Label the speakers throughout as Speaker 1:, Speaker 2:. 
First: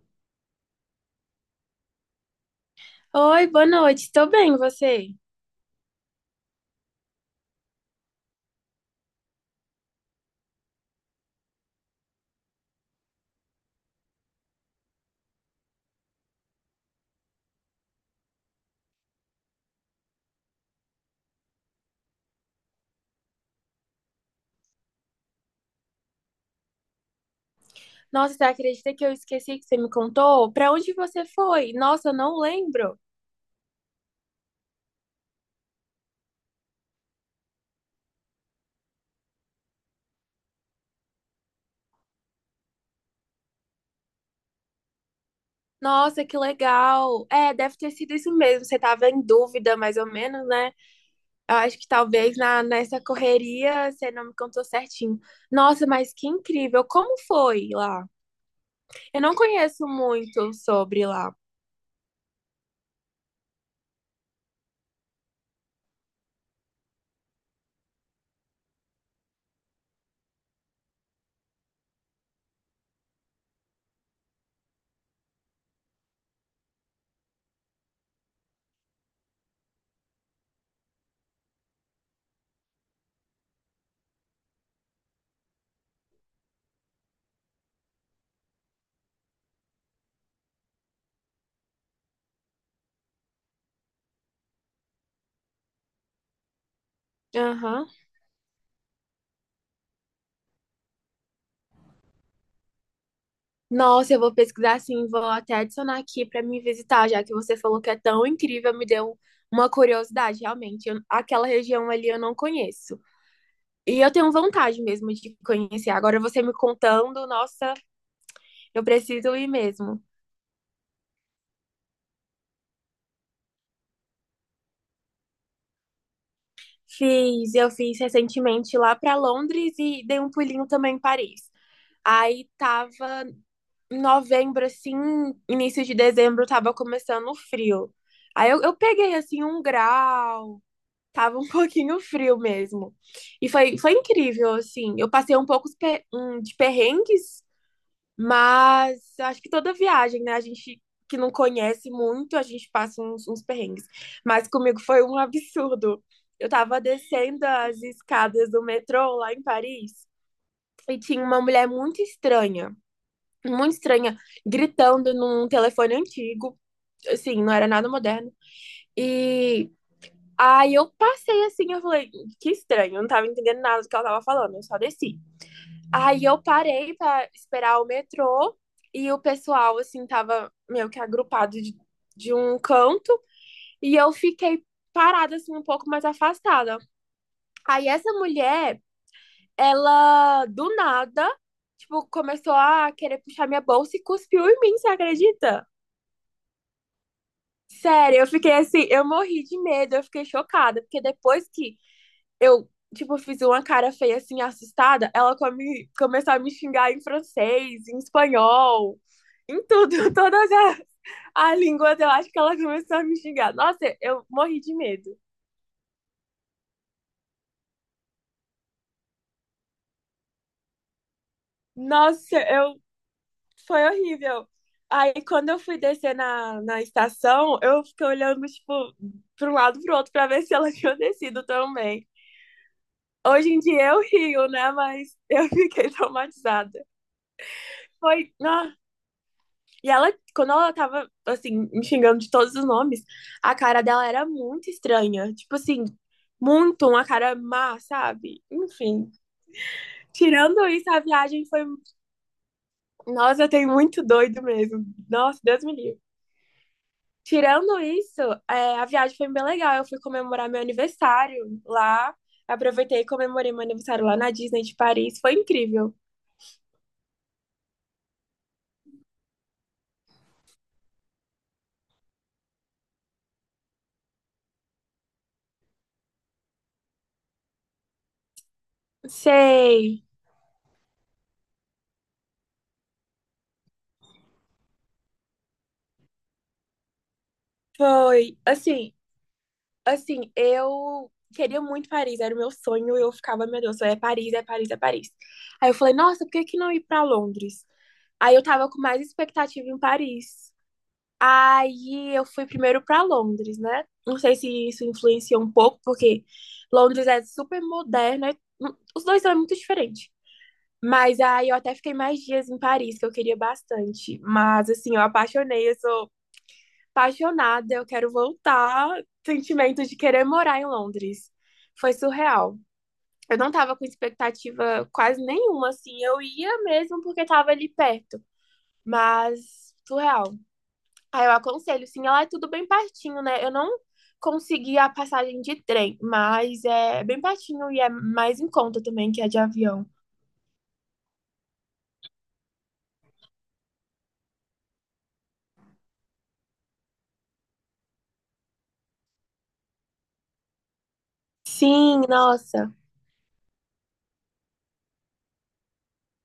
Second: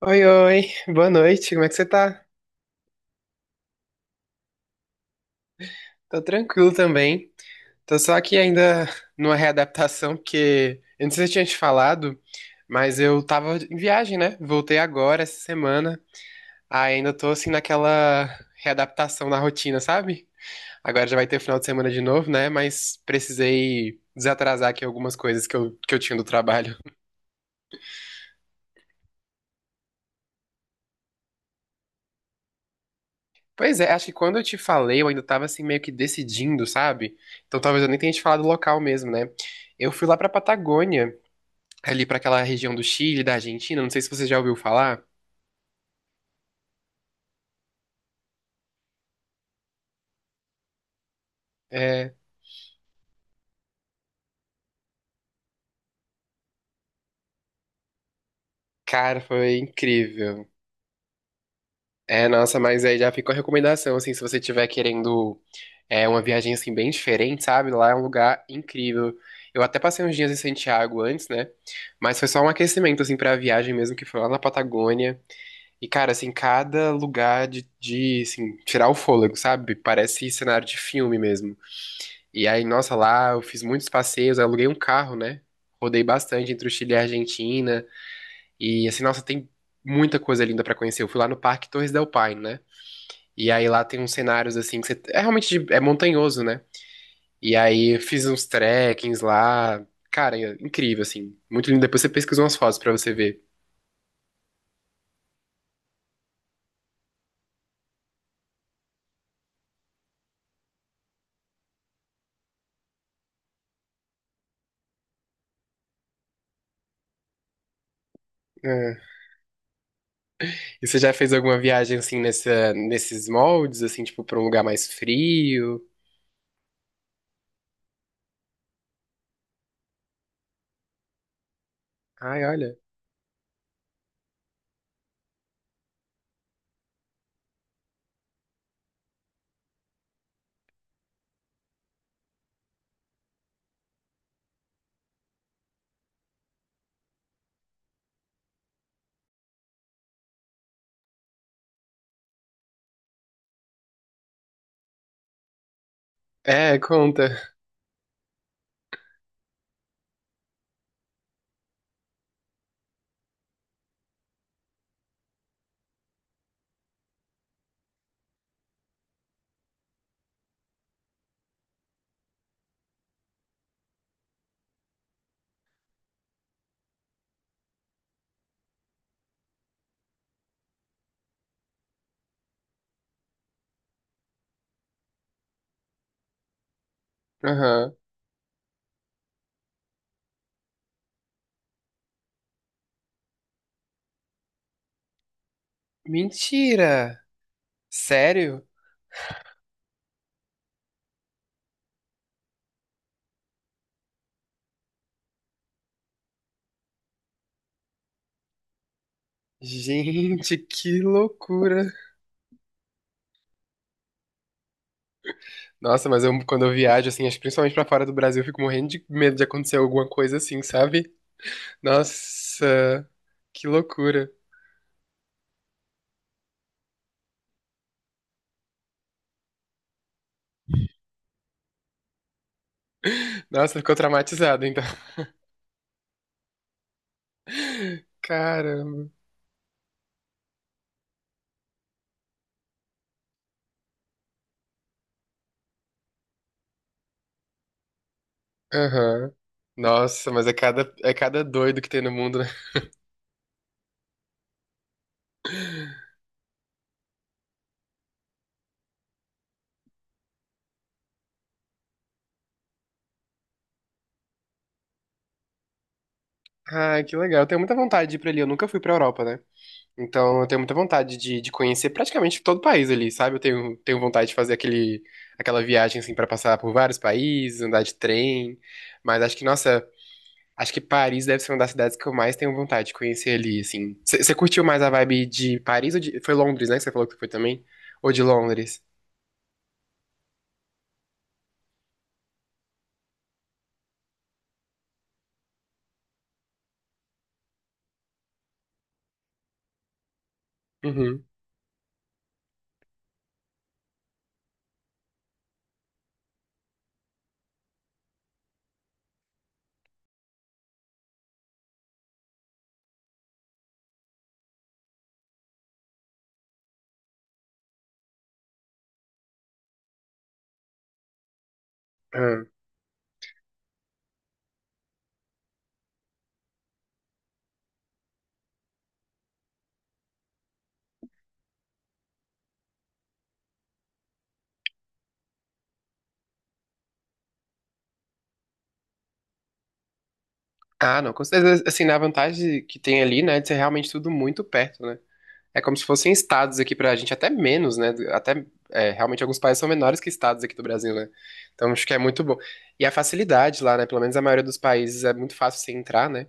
Speaker 1: Oi, oi, boa noite, como é que você tá?
Speaker 2: Oi, boa noite. Tô bem, e você?
Speaker 1: Tô tranquilo também. Tô só aqui ainda numa readaptação, porque eu não sei se eu tinha te falado, mas eu tava em viagem, né? Voltei agora, essa semana. Aí ainda tô assim naquela readaptação na rotina, sabe? Agora já vai ter final de semana de novo, né? Mas precisei desatrasar aqui algumas coisas que eu tinha do trabalho.
Speaker 2: Nossa, você acredita que eu esqueci que você me contou? Pra onde você foi? Nossa, eu não lembro.
Speaker 1: Pois é, acho que quando eu te falei, eu ainda tava assim meio que decidindo, sabe? Então talvez eu nem tenha te falado o local mesmo, né? Eu fui lá pra Patagônia, ali pra aquela região do Chile, da Argentina, não sei se você já ouviu falar.
Speaker 2: Nossa, que legal. É, deve ter sido isso mesmo. Você tava em dúvida, mais ou menos, né? Eu acho que
Speaker 1: É,
Speaker 2: talvez nessa correria você não me contou certinho. Nossa, mas que incrível. Como foi lá? Eu
Speaker 1: cara,
Speaker 2: não
Speaker 1: foi
Speaker 2: conheço
Speaker 1: incrível.
Speaker 2: muito sobre lá.
Speaker 1: É, nossa, mas aí já fica a recomendação, assim, se você estiver querendo uma viagem, assim, bem diferente, sabe? Lá é um lugar incrível. Eu até passei uns dias em Santiago antes, né? Mas foi só um aquecimento, assim, pra viagem mesmo, que foi lá na Patagônia. E, cara, assim, cada lugar de assim, tirar o fôlego, sabe? Parece cenário de filme mesmo. E aí, nossa, lá eu fiz muitos passeios, eu aluguei um carro, né? Rodei bastante entre o Chile e a Argentina. E assim, nossa, tem muita coisa linda pra conhecer. Eu fui lá no Parque Torres del Paine, né? E aí lá tem uns cenários assim que você é realmente é montanhoso, né? E
Speaker 2: Aham.
Speaker 1: aí eu fiz uns trekkings lá. Cara, é incrível assim, muito lindo. Depois você pesquisa umas fotos pra você ver.
Speaker 2: Nossa, eu vou pesquisar sim, vou até adicionar aqui para me visitar, já que você falou que é tão incrível, me deu uma curiosidade, realmente. Eu- aquela região ali eu não conheço. E eu tenho vontade mesmo de conhecer. Agora você me contando, nossa, eu
Speaker 1: É.
Speaker 2: preciso ir mesmo.
Speaker 1: E você já fez alguma viagem assim nesses moldes assim, tipo pra um lugar mais frio?
Speaker 2: Fiz, eu fiz recentemente lá para Londres e dei um pulinho também em Paris.
Speaker 1: Ai,
Speaker 2: Aí
Speaker 1: olha.
Speaker 2: tava em novembro, assim, início de dezembro, tava começando o frio. Aí eu peguei assim um grau. Tava um pouquinho frio mesmo. E foi, foi incrível, assim. Eu passei um pouco os de perrengues, mas acho que toda viagem, né? A gente que não conhece muito, a gente passa uns perrengues. Mas comigo foi um absurdo. Eu
Speaker 1: É,
Speaker 2: tava
Speaker 1: conta.
Speaker 2: descendo as escadas do metrô lá em Paris e tinha uma mulher muito estranha, gritando num telefone antigo. Assim, não era nada moderno. E Aí eu passei assim, eu falei, que estranho, eu não tava entendendo nada do que ela tava falando, eu só desci. Aí eu parei pra esperar o metrô e o pessoal, assim, tava meio que agrupado de um canto e eu fiquei parada, assim, um pouco mais afastada. Aí
Speaker 1: Aham.
Speaker 2: essa mulher, ela do nada, tipo, começou a querer puxar minha bolsa e cuspiu em mim, você acredita?
Speaker 1: Mentira.
Speaker 2: Sério, eu fiquei
Speaker 1: Sério?
Speaker 2: assim, eu morri de medo, eu fiquei chocada, porque depois que eu, tipo, fiz uma cara feia, assim, assustada, ela começou a me xingar em francês, em espanhol, em tudo,
Speaker 1: Gente, que
Speaker 2: as
Speaker 1: loucura.
Speaker 2: línguas, eu acho que ela começou a me xingar. Nossa, eu morri de medo.
Speaker 1: Nossa, mas eu, quando eu viajo, assim, acho que principalmente pra fora do Brasil, eu fico morrendo de medo de acontecer alguma coisa assim, sabe?
Speaker 2: Nossa, eu,
Speaker 1: Nossa, que
Speaker 2: foi
Speaker 1: loucura.
Speaker 2: horrível. Aí, quando eu fui descer na estação, eu fiquei olhando, tipo, para um lado e pro outro para ver se ela tinha descido também. Hoje em
Speaker 1: Nossa,
Speaker 2: dia
Speaker 1: ficou
Speaker 2: eu rio,
Speaker 1: traumatizado,
Speaker 2: né?
Speaker 1: então.
Speaker 2: Mas eu fiquei traumatizada. Foi, ah,
Speaker 1: Caramba.
Speaker 2: e ela, quando ela tava, assim, me xingando de todos os nomes, a cara dela era muito estranha. Tipo assim, muito uma cara má, sabe? Enfim.
Speaker 1: Aham. Nossa, mas é
Speaker 2: Tirando
Speaker 1: cada,
Speaker 2: isso, a
Speaker 1: é cada
Speaker 2: viagem foi.
Speaker 1: doido que tem no mundo, né?
Speaker 2: Nossa, tem muito doido mesmo. Nossa, Deus me livre. Tirando isso, é, a viagem foi bem legal. Eu fui comemorar meu aniversário lá. Aproveitei e comemorei meu aniversário lá na Disney de Paris. Foi incrível.
Speaker 1: Ai, que legal. Eu tenho muita vontade de ir pra ali. Eu nunca fui pra Europa, né? Então, eu tenho muita vontade de conhecer praticamente todo o país ali, sabe? Eu tenho vontade de fazer aquela viagem, assim, pra passar por vários países, andar de trem. Mas acho que, nossa,
Speaker 2: Sei.
Speaker 1: acho que Paris deve ser uma das cidades que eu mais tenho vontade de conhecer ali, assim. Você curtiu mais a vibe de Paris ou de... Foi Londres, né? Que você falou que foi também? Ou de
Speaker 2: Foi.
Speaker 1: Londres?
Speaker 2: Assim, eu queria muito Paris, era o meu sonho, eu ficava, meu Deus, é Paris, é Paris, é Paris. Aí eu falei, nossa, por que que não ir para Londres? Aí eu tava com mais expectativa em Paris.
Speaker 1: Uhum.
Speaker 2: Aí eu fui primeiro para Londres, né? Não sei se isso influencia um pouco, porque Londres é super moderna, e os dois são muito diferentes. Mas aí eu até fiquei mais dias em Paris, que eu queria bastante. Mas assim, eu apaixonei, eu sou apaixonada, eu quero voltar. Sentimento de querer morar em Londres. Foi
Speaker 1: Ah.
Speaker 2: surreal. Eu não tava com expectativa quase nenhuma, assim. Eu ia mesmo porque tava ali perto. Mas, surreal. Aí eu aconselho, sim, ela é tudo bem pertinho, né? Eu não consegui a passagem de trem, mas é bem pertinho e é mais em conta também que a de avião.
Speaker 1: Ah, não. Com certeza, assim, na vantagem que tem ali, né? De ser realmente tudo muito perto, né? É como se fossem estados aqui pra gente, até menos, né? Até, realmente alguns países são menores que estados aqui do Brasil, né? Então acho que é
Speaker 2: Sim,
Speaker 1: muito bom.
Speaker 2: nossa.
Speaker 1: E a facilidade lá, né? Pelo menos a maioria dos países é muito fácil você entrar, né?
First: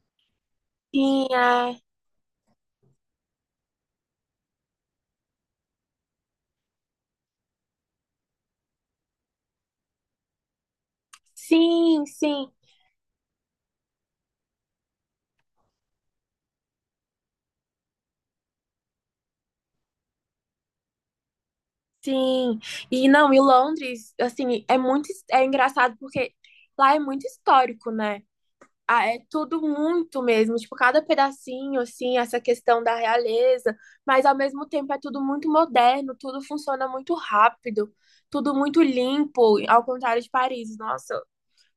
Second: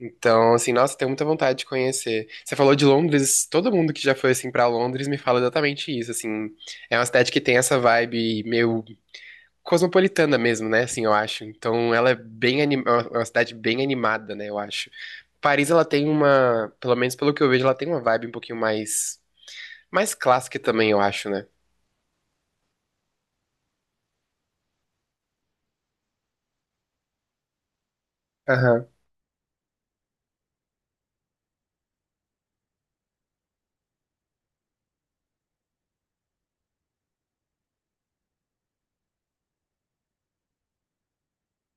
Speaker 1: Então, assim, nossa, tenho muita
Speaker 2: Sim,
Speaker 1: vontade de
Speaker 2: é.
Speaker 1: conhecer. Você falou de Londres, todo mundo que já foi, assim, pra Londres me fala exatamente isso, assim. É uma cidade que tem essa vibe meio cosmopolitana mesmo, né? Assim, eu acho. Então,
Speaker 2: Sim,
Speaker 1: ela é
Speaker 2: sim.
Speaker 1: bem anim... é uma cidade bem animada, né? Eu acho. Paris, ela tem uma, pelo menos pelo que eu vejo, ela tem uma vibe um pouquinho mais clássica também, eu acho, né?
Speaker 2: Sim, e não, e Londres, assim, é muito, é engraçado porque lá é muito histórico, né?
Speaker 1: Aham,
Speaker 2: Ah, é tudo muito mesmo, tipo, cada pedacinho, assim, essa questão da realeza, mas ao mesmo tempo é tudo muito moderno, tudo funciona muito rápido, tudo muito limpo, ao contrário de Paris. Nossa,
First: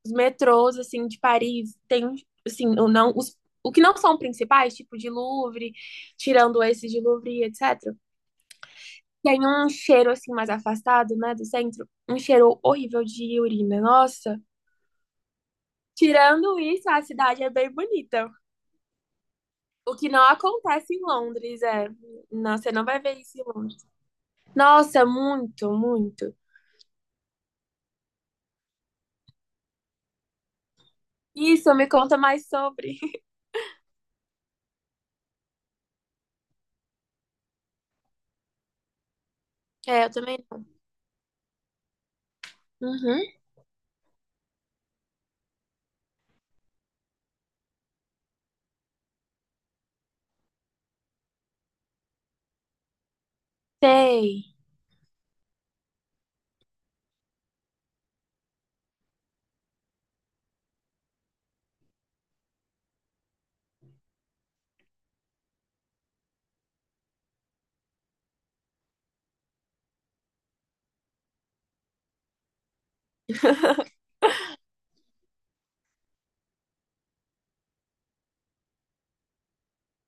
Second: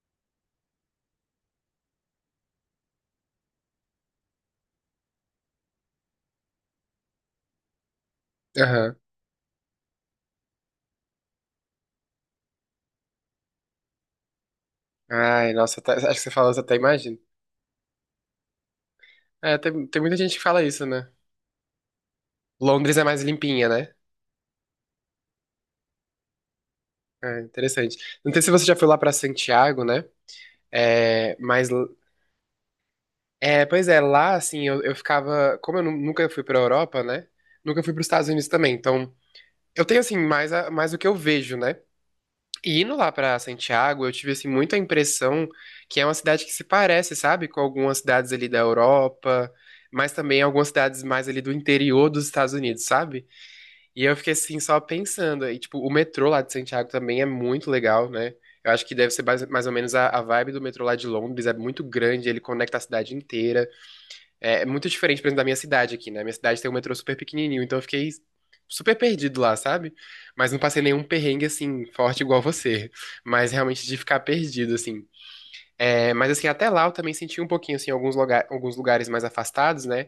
Speaker 2: os metrôs, assim, de Paris tem, assim, o que não são principais, tipo de Louvre, tirando esses de Louvre, etc.
Speaker 1: aham.
Speaker 2: Tem um cheiro assim mais afastado, né, do centro, um cheiro horrível de urina. Nossa,
Speaker 1: Ai, nossa, acho que você falou,
Speaker 2: tirando
Speaker 1: eu até
Speaker 2: isso, a
Speaker 1: imagino.
Speaker 2: cidade é bem bonita.
Speaker 1: É, tem,
Speaker 2: O
Speaker 1: tem
Speaker 2: que
Speaker 1: muita
Speaker 2: não
Speaker 1: gente que fala isso,
Speaker 2: acontece em
Speaker 1: né?
Speaker 2: Londres, é. Não, você não
Speaker 1: Londres
Speaker 2: vai
Speaker 1: é
Speaker 2: ver
Speaker 1: mais
Speaker 2: isso em
Speaker 1: limpinha,
Speaker 2: Londres.
Speaker 1: né?
Speaker 2: Nossa, muito, muito.
Speaker 1: É, interessante. Não sei se você já foi lá pra Santiago, né? É, mas.
Speaker 2: Isso, me conta mais sobre.
Speaker 1: É, pois é, lá, assim, eu ficava. Como eu nunca fui pra Europa, né? Nunca fui pros Estados Unidos também. Então, eu tenho,
Speaker 2: É, eu
Speaker 1: assim,
Speaker 2: também
Speaker 1: mais,
Speaker 2: não.
Speaker 1: a- mais o que eu vejo, né? E indo lá
Speaker 2: Uhum.
Speaker 1: pra Santiago, eu tive assim muita impressão que é uma cidade que se parece, sabe, com algumas cidades ali da Europa, mas também algumas cidades mais ali do interior dos Estados Unidos, sabe? E eu fiquei
Speaker 2: Sei.
Speaker 1: assim só pensando, e tipo, o metrô lá de Santiago também é muito legal, né? Eu acho que deve ser mais ou menos a vibe do metrô lá de Londres, é muito grande, ele conecta a cidade inteira. É muito diferente, por exemplo, da minha cidade aqui, né? Minha cidade tem um metrô super pequenininho, então eu fiquei super perdido lá, sabe? Mas não passei nenhum perrengue, assim, forte igual você. Mas realmente de ficar perdido, assim. É, mas assim, até lá eu também senti um pouquinho, assim, alguns lugares mais afastados, né?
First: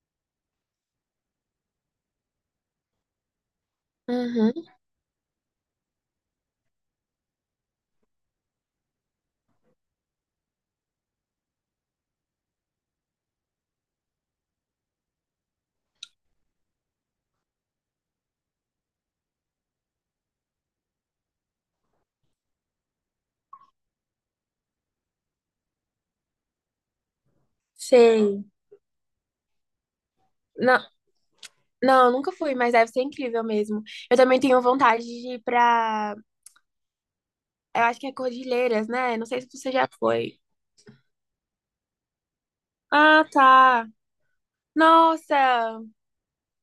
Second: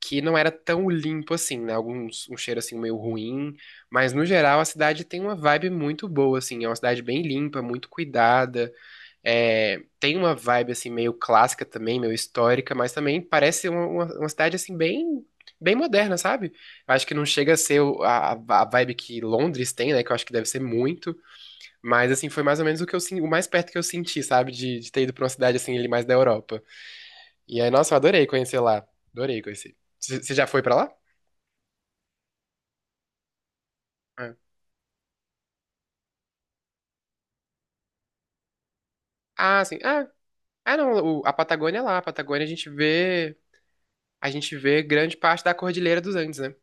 Speaker 1: Que não era tão limpo assim, né? Alguns, um cheiro, assim, meio ruim. Mas no
Speaker 2: Uhum,
Speaker 1: geral a cidade tem uma vibe muito boa, assim. É uma cidade bem limpa, muito cuidada. É, tem uma vibe assim meio clássica também, meio histórica, mas também parece uma cidade assim bem moderna, sabe? Eu acho que não chega a ser a vibe que Londres tem, né? Que eu acho que deve ser muito, mas assim foi mais ou menos o mais perto que eu senti, sabe? De ter ido pra uma cidade assim ali mais da Europa. E aí, nossa, eu adorei
Speaker 2: sei.
Speaker 1: conhecer lá, adorei conhecer. Você já foi pra
Speaker 2: Não,
Speaker 1: lá?
Speaker 2: não, eu nunca fui, mas deve ser incrível mesmo. Eu
Speaker 1: É.
Speaker 2: também tenho vontade de ir pra. Eu acho que é Cordilheiras, né? Não sei se
Speaker 1: Ah,
Speaker 2: você
Speaker 1: sim.
Speaker 2: já
Speaker 1: Ah,
Speaker 2: foi.
Speaker 1: ah não. A Patagônia é lá. A Patagônia a gente
Speaker 2: Ah,
Speaker 1: vê
Speaker 2: tá.
Speaker 1: a gente vê grande parte da
Speaker 2: Nossa,
Speaker 1: Cordilheira dos Andes, né?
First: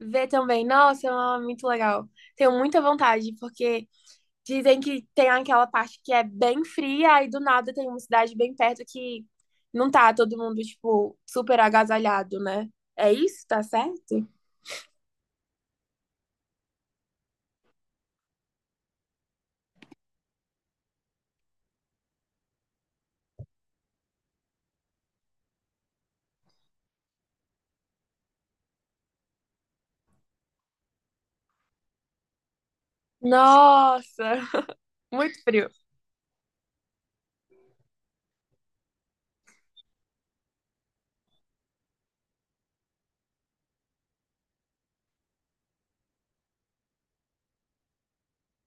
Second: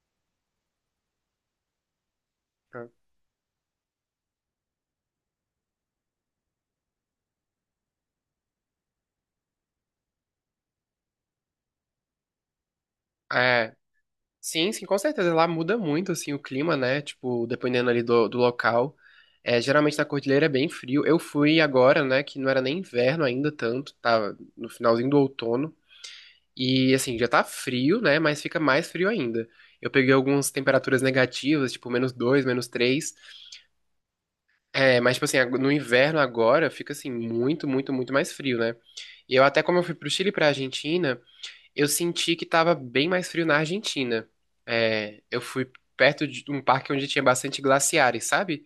Speaker 2: ver também. Nossa, é muito legal. Tenho muita vontade, porque dizem que tem aquela parte que é bem fria, aí do nada tem uma cidade bem perto que não tá todo mundo, tipo, super agasalhado, né? É isso? Tá
Speaker 1: É.
Speaker 2: certo?
Speaker 1: Sim, sim, com certeza. Lá muda muito, assim, o clima, né? Tipo, dependendo ali do local. É, geralmente na cordilheira é bem frio. Eu fui agora, né, que não era nem inverno ainda tanto, tava no finalzinho do outono. E, assim, já tá frio, né, mas fica mais frio ainda. Eu peguei algumas temperaturas negativas, tipo, menos dois, menos três.
Speaker 2: Nossa,
Speaker 1: É, mas, tipo assim,
Speaker 2: muito frio.
Speaker 1: no inverno agora fica, assim, muito, muito, muito mais frio, né? E eu até, como eu fui pro Chile e pra Argentina... Eu senti que tava bem mais frio na Argentina. É, eu fui perto de um parque onde tinha bastante glaciares, sabe?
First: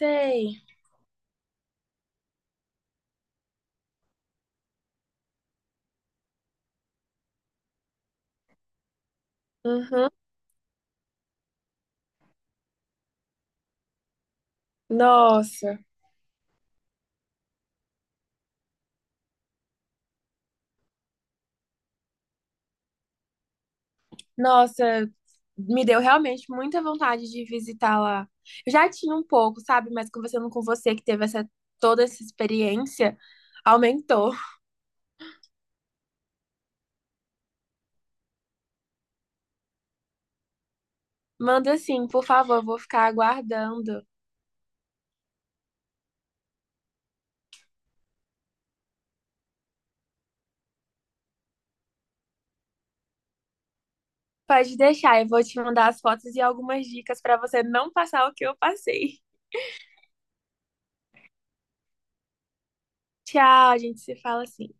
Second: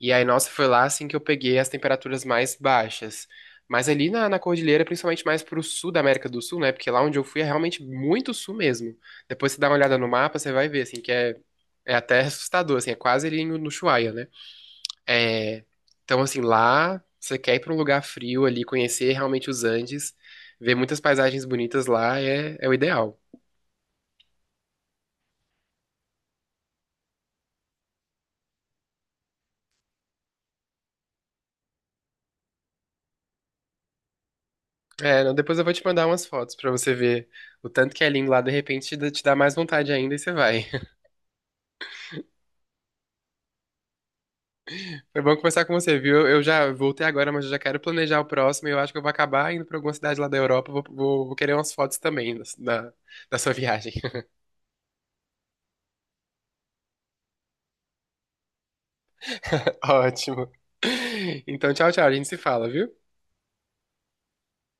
Speaker 1: E aí, nossa, foi lá assim que eu peguei as temperaturas mais baixas. Mas ali na cordilheira, principalmente mais pro sul da América do Sul, né? Porque lá onde eu fui é realmente muito sul mesmo. Depois você dá uma olhada no
Speaker 2: Uhum.
Speaker 1: mapa, você vai ver, assim, que é até assustador, assim, é quase ali no Ushuaia, né? É,
Speaker 2: Nossa,
Speaker 1: então, assim, lá você quer ir pra um lugar frio ali, conhecer realmente os Andes, ver muitas paisagens bonitas lá é o ideal.
Speaker 2: nossa, me deu realmente muita vontade de visitar lá. Eu já tinha um pouco, sabe? Mas conversando com você que teve essa toda essa experiência, aumentou.
Speaker 1: É, não, depois eu vou te mandar umas fotos pra você ver o tanto que é lindo lá. De repente te dá mais vontade ainda e você vai.
Speaker 2: Manda sim, por favor, vou ficar aguardando.
Speaker 1: Foi bom conversar com você, viu? Eu já voltei agora, mas eu já quero planejar o próximo. E eu acho que eu vou acabar indo pra alguma cidade lá da Europa. Vou querer umas fotos também da sua viagem.
Speaker 2: Pode deixar, eu vou te mandar as fotos e algumas dicas para você não passar o que eu passei.
Speaker 1: Ótimo. Então, tchau, tchau. A gente se fala, viu?
Speaker 2: Tchau, a gente se fala assim.